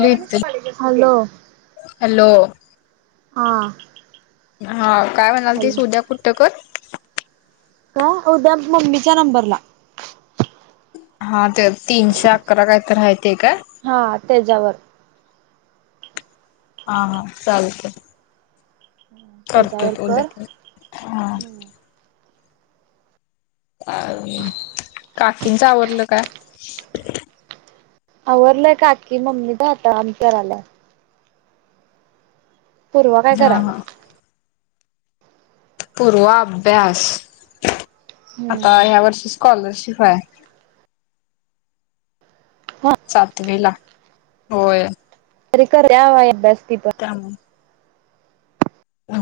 Hello hello हा. हा काय म्हणाल तेी स हॅलो उद्या कुठ्ट कर. ह उद्या मम्मीच्या नंबरला हा ते तीनशे अकरा काय तर राहते का? हा त्याच्यावर हा हा चालत. करतो त्याच्यावर कर उद्या हा अ काकींचं आवरलं का आवरलंय काकी मम्मी जात आमच्या राला पूर्वा काय हा करायल्या पूर्वा अभ्यास आता हम्म ह्या वर्षी स्कॉलरशि व्हय हा सातवी ला होय तरी करतीया व्हय अभ्यास ती पण काम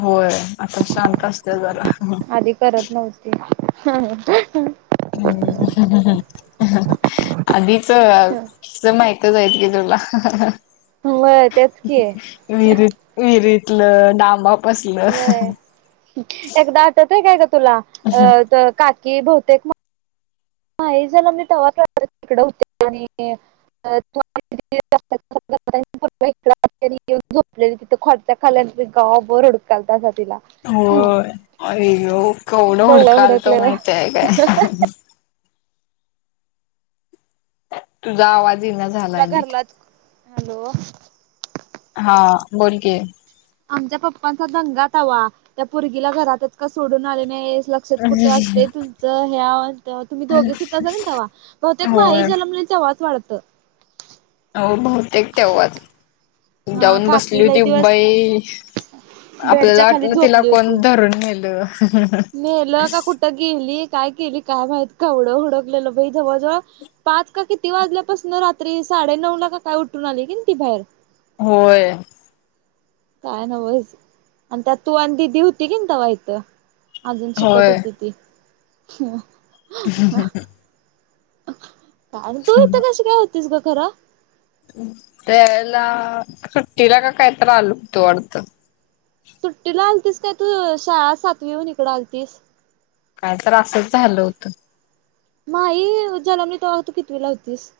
होय आता शांत असतीया जरा आधी करत नव्हती ह ह आधीच समाय वर हायत की तुला व्हय तेच की विहरीत विहरीत तुलं नाम अप व्हय एकदा आठवतयं का ग तुला अ त काच की बहुतेक [unintelligible] [inaudible] होय आंयो केवढं हुडखलतो माहित आहे काय तुझा आवाज इना तिला झालाय नीट घरलाच हॅलो हा बोल की आमच्या पप्पांचा दंगाच हवा त्या पुर्गीला घरातच का सोडून आले नाही लक्षात कुठं असते तुमं्या तुम्ही दोघेच सुाल ना ते बहुतेक मा होय झाला म्ह वास वाढतो हो तेव्हाच हा जाऊन बसली काकी लय होती दिवस मुंबई आपल्याला बेडच्या खाली वाटल तिला झोपली कोण होती धरून न्हेलं नेलं का कुठं गेली काय केली काय माहित केवढ हुडकलेलो जवळ जवळ पाच का किती वाजल्यापासून रात्री साडे नऊ ला का काय उठून आली कनी ती बाहेर होय काय नवच आणि त्यात तू आणि दिदी होती की नाय तवा इथ आजून शिकत होती ती ह हम् हम् ह आणि तू इथं कशी काय होतीस ग खरं त्यावेळेला सुट्टीला का कायतरी आलो होतो वाटतं सुट्टीला आलतीस काय तू शाळा सातवी हुन इकडं आलतीस काय तर असंच झालं हुतं माही जनमली तवा तू कितवी ला हुतीस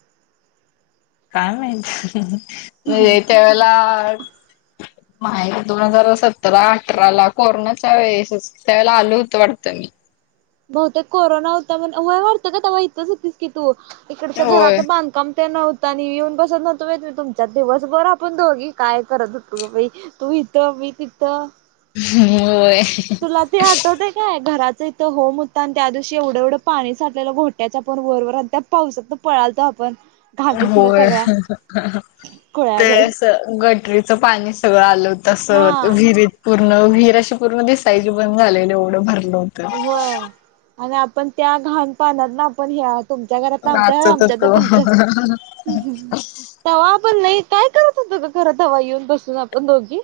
काय माहित म्हणजे त्या वेळेला माहे दोन हजार सतरा अठरा ला कोरोनाच्या वेळेसच त्या वेळेला आलो होतो वाटतं मी बहुतेक कोरोना होता म्हणून होय वाटतं ग तवा हितच होतीस की तू इकडचं होय. घराचं बांधकाम ते नव्ह आणि येऊन बसत नवतो मी तुमच्यात दिवसभर आपण दोघी काय करत हुतो बघ बाई तू इथं मी तिथं होय तुला ते आठवते काय घरात इथ हो मुता आणि त्या दिवशी एवढं एवढं पाणी साठल्यालं घोट्याच्या पण वर आणि त्या पावसातनं पळालतो आपण घाबीतन होय सगळ्या ते खुळ्यागत असं गटरीचं पाणी सगळं आलं हा तसं विहीरीत पूर्ण विहीर अशी पूर्ण दिसायची बंद झालेली एवढं भर होय आणि आपण त्या घाण पाण्यातन आपण ह्यात तुमच्या घरात आमच्या, नाचत आमच्यात होतो तुमच्या, तवा पण नाही काय करत होतो खर दवा येऊन बसून आपण दोघी?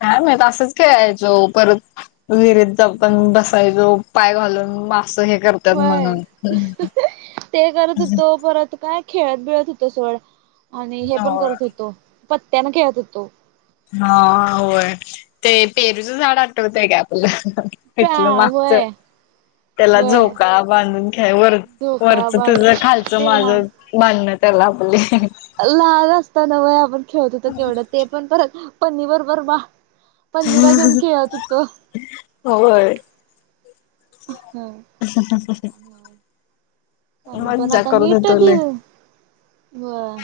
काय माहित असंच खेळायचो परत विहिरीत ज पण बसायचो पाय घालून हे करतात होय म्हणून. ते करत हुतू परत काय खेळत बिळत होतो सोड आणि हे पण होय. करत होतो पत्त्याना खेळत होतो. हा हा होय ते पेरूचं झाड आठवतय काय आपलं? प्या फिटलं मागच व्हय. त्याला व्हय झोका बांधून खेळायचं वर धोका वरच बाज तझ खालचं ते लहान माझं बांधण त्याला आपली लहान असताना व्हय आपण खेवत होत केवढं ते पण परत पनी बर बर बा पनीला घेऊन खेळत होतो. होय हं पणून पण मज्जा आता करत नीट होतो दि लय व व्हय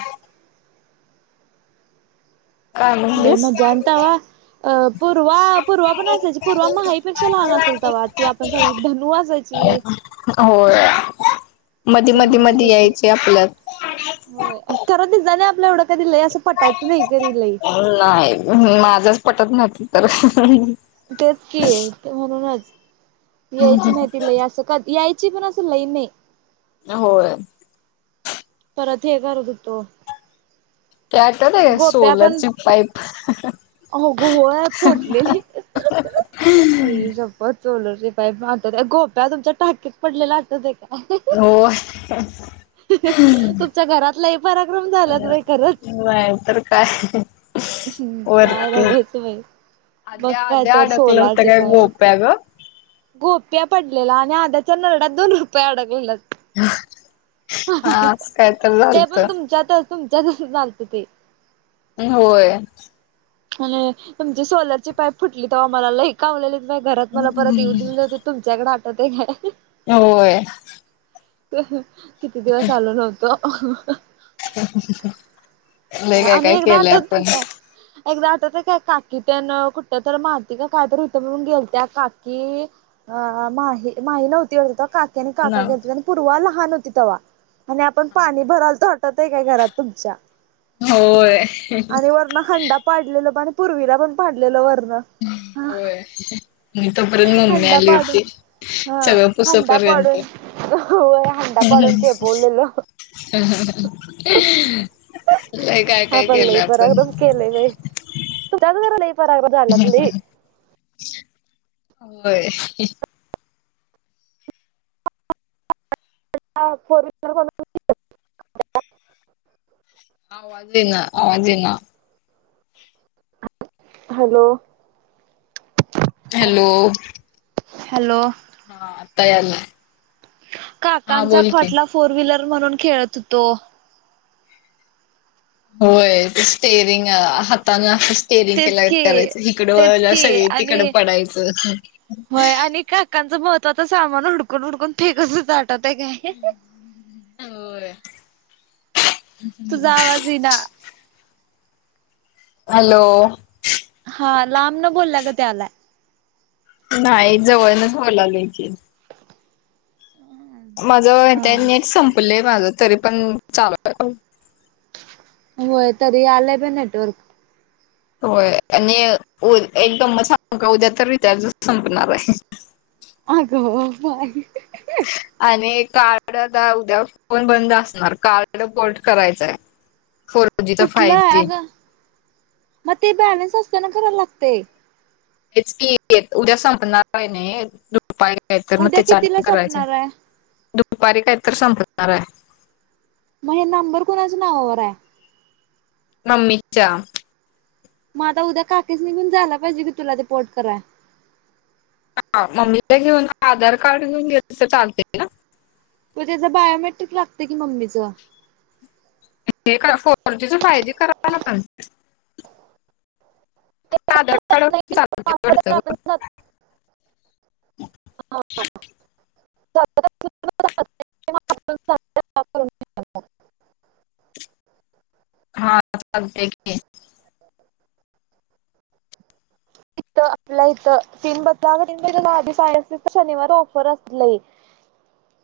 काय लई म्हणलीस? मज्जा आणि तवा अ पूर्वा पूर्वा पण असायची पूर्वा मीही पेक्षा लहान असेल तर वा ती आपण सगळी धनु असायची ते हे होय मधी मधी धनो‌ एक मधी होती यायचे आपल्यात होय तीच आणि आम नाही माझंच पटत नाही नव्हतं तर तेच की म्हणूनच यायची नाही तिला या कधी यायच ची पणा अस लय नाय होय परत हे करत होतो, ती आठवय काय सोलरची पाईप हो ग हो फोटलेली आई शपथ सोलरची पाईप म्हाताऱ्या, गोप्या तुमच्या टाकीत पडलेला आठवताय काय हो हं तुमच्या घरात लय पराक्रम झाल्यात बाई खरंच. नाही तर काय ह् काय वरती नव्हच बाई मग आद्या काय आद्या तर अडकलं होतं सोलारचे काय पाईप, गोप्या ग गोप्या पडलं त्याला आणि आद्याच्या नरडात दोन रुपये अडकलेले हा असं काय तर ते झालत पण तुमच्यातच तुमच्यातच झालात ते होय आणि तुमची सोलर ची पाईप फुटली तवा मला लय कावल्यालीत घरात मला परत येऊ दिली नव्हती तुमच्याकडे, आठवते काय? होय किती दिवस आलो नव्हतो. काय आणि काय एकदा केलंय आठवतय आपण काय एकदा आठवत काय काकी त्यन कुठ तर माती का कायतरी होथं म्हणून गेलत्या काकी अ मा माही नव्हती वाटतं आणि ना काका घेत हो आणि पूर्वा लहान होती तेव्हा आणि आपण पाणी भरलतो आठवत काय घरात तुमच्या होय आणि वरण हांड पाडलेलं प पूर्वीला पण पाडलेलं वर होय म तोपर्यंत मम्मी हंडा आली होती सगळं पुसुपर्यंत पडून व्हय हंडा पाडून चेपवल्यालो. ह हहा आपण लई पराक्रम केलाय बाई तूमच्याच घरात लई पराक्रम झाल्यात लई. होय फोर वहीलर [inaudible] आवाज येईना, आवाज येईना. हॅलो. हॅलो. हॅलो. हा आता यायला. काकांचा खाट ला फोर व्हीलर म्हणून खेळत होतो. होय स्टेरिंग हातानं. स्टेरींग तेच केल्यागत की करायचं इकडं तेच वळला की सगळे तिकडं आणि पडायचं. काकाच महत्वाचं सामान हुडकून हुडकून फेकत होतो आठवतंय काय. होय तुझा आवाज येईना. हालो. हा लांब न बोलल्या गत यायला. नाही जवळणंच बोलावलं की. माझं हा ते नेट संपले माझं तरी पण चालु होय तरी आलंय बे नेटवर्क. होय आणि उ एकदम मझा उद्या तर रिचार्जचं संपणारे. आगं हो बाई. आणि एक कार्ड आता उद्या फोन बंद असणार कार्ड पोर्ट करायचंय फोर जी च कुठलं फाई आहे जी. अगं मग ते बॅलन्स असताना कराल लागतये. हेच की ये उद्या संपणारेना हे. पाय काय तर मग उद्या ते कितीला चार्जिंग करायचंय सपणार आहे दु दुपाारी काय तर संपनारे. मग हे नंबर कोुणाच्या नावावरे. मम्मीच्या. म आता उद्या काकीसनी घेउन जाला पाहिजे कि तुला ते पोर्ट कराया. ह मम्मीला घेऊन आधार कार्ड घेऊन गेलं त चालत का? पूजेचं बायोमेट्रिक लागतंय कि मम्मीच. हे काय फोरजी चं फाय जी करायला पण. फक्त आधार कार्ड चालत पडतं ग. [inaudible] [unintelligible] [inaudible] चालतंय की. [inaudible] आपल्या इथं तीन बदला [inaudible] आधी सायन्स तर शनिवार ऑफर असते लाई. [inaudible]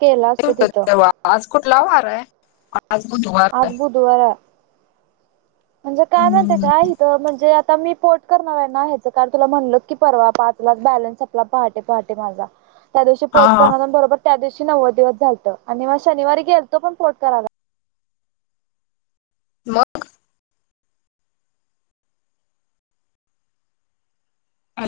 केला असतो [unintelligible] तिथं तेव्हा आज कुठला वारे आज बुधवारे. आज बुधवार आहे. म्हणजे काय माहितीये हम्म का इथं म्हणजे आ तर मी पोर्ट करणाऱ्यांना ह्याचं, काल तुला म्हणल की परवा पाच लाच बॅलेन्स संपला पहाटे पहाटे माझा. त्या दिवशी पोर्ट हा करून आलो न् बरोबर त्या दिवशी नव्वद दिवस झालतं आणि मग शनिवारी गेलतो पण पोर्ट करायला. मग. मग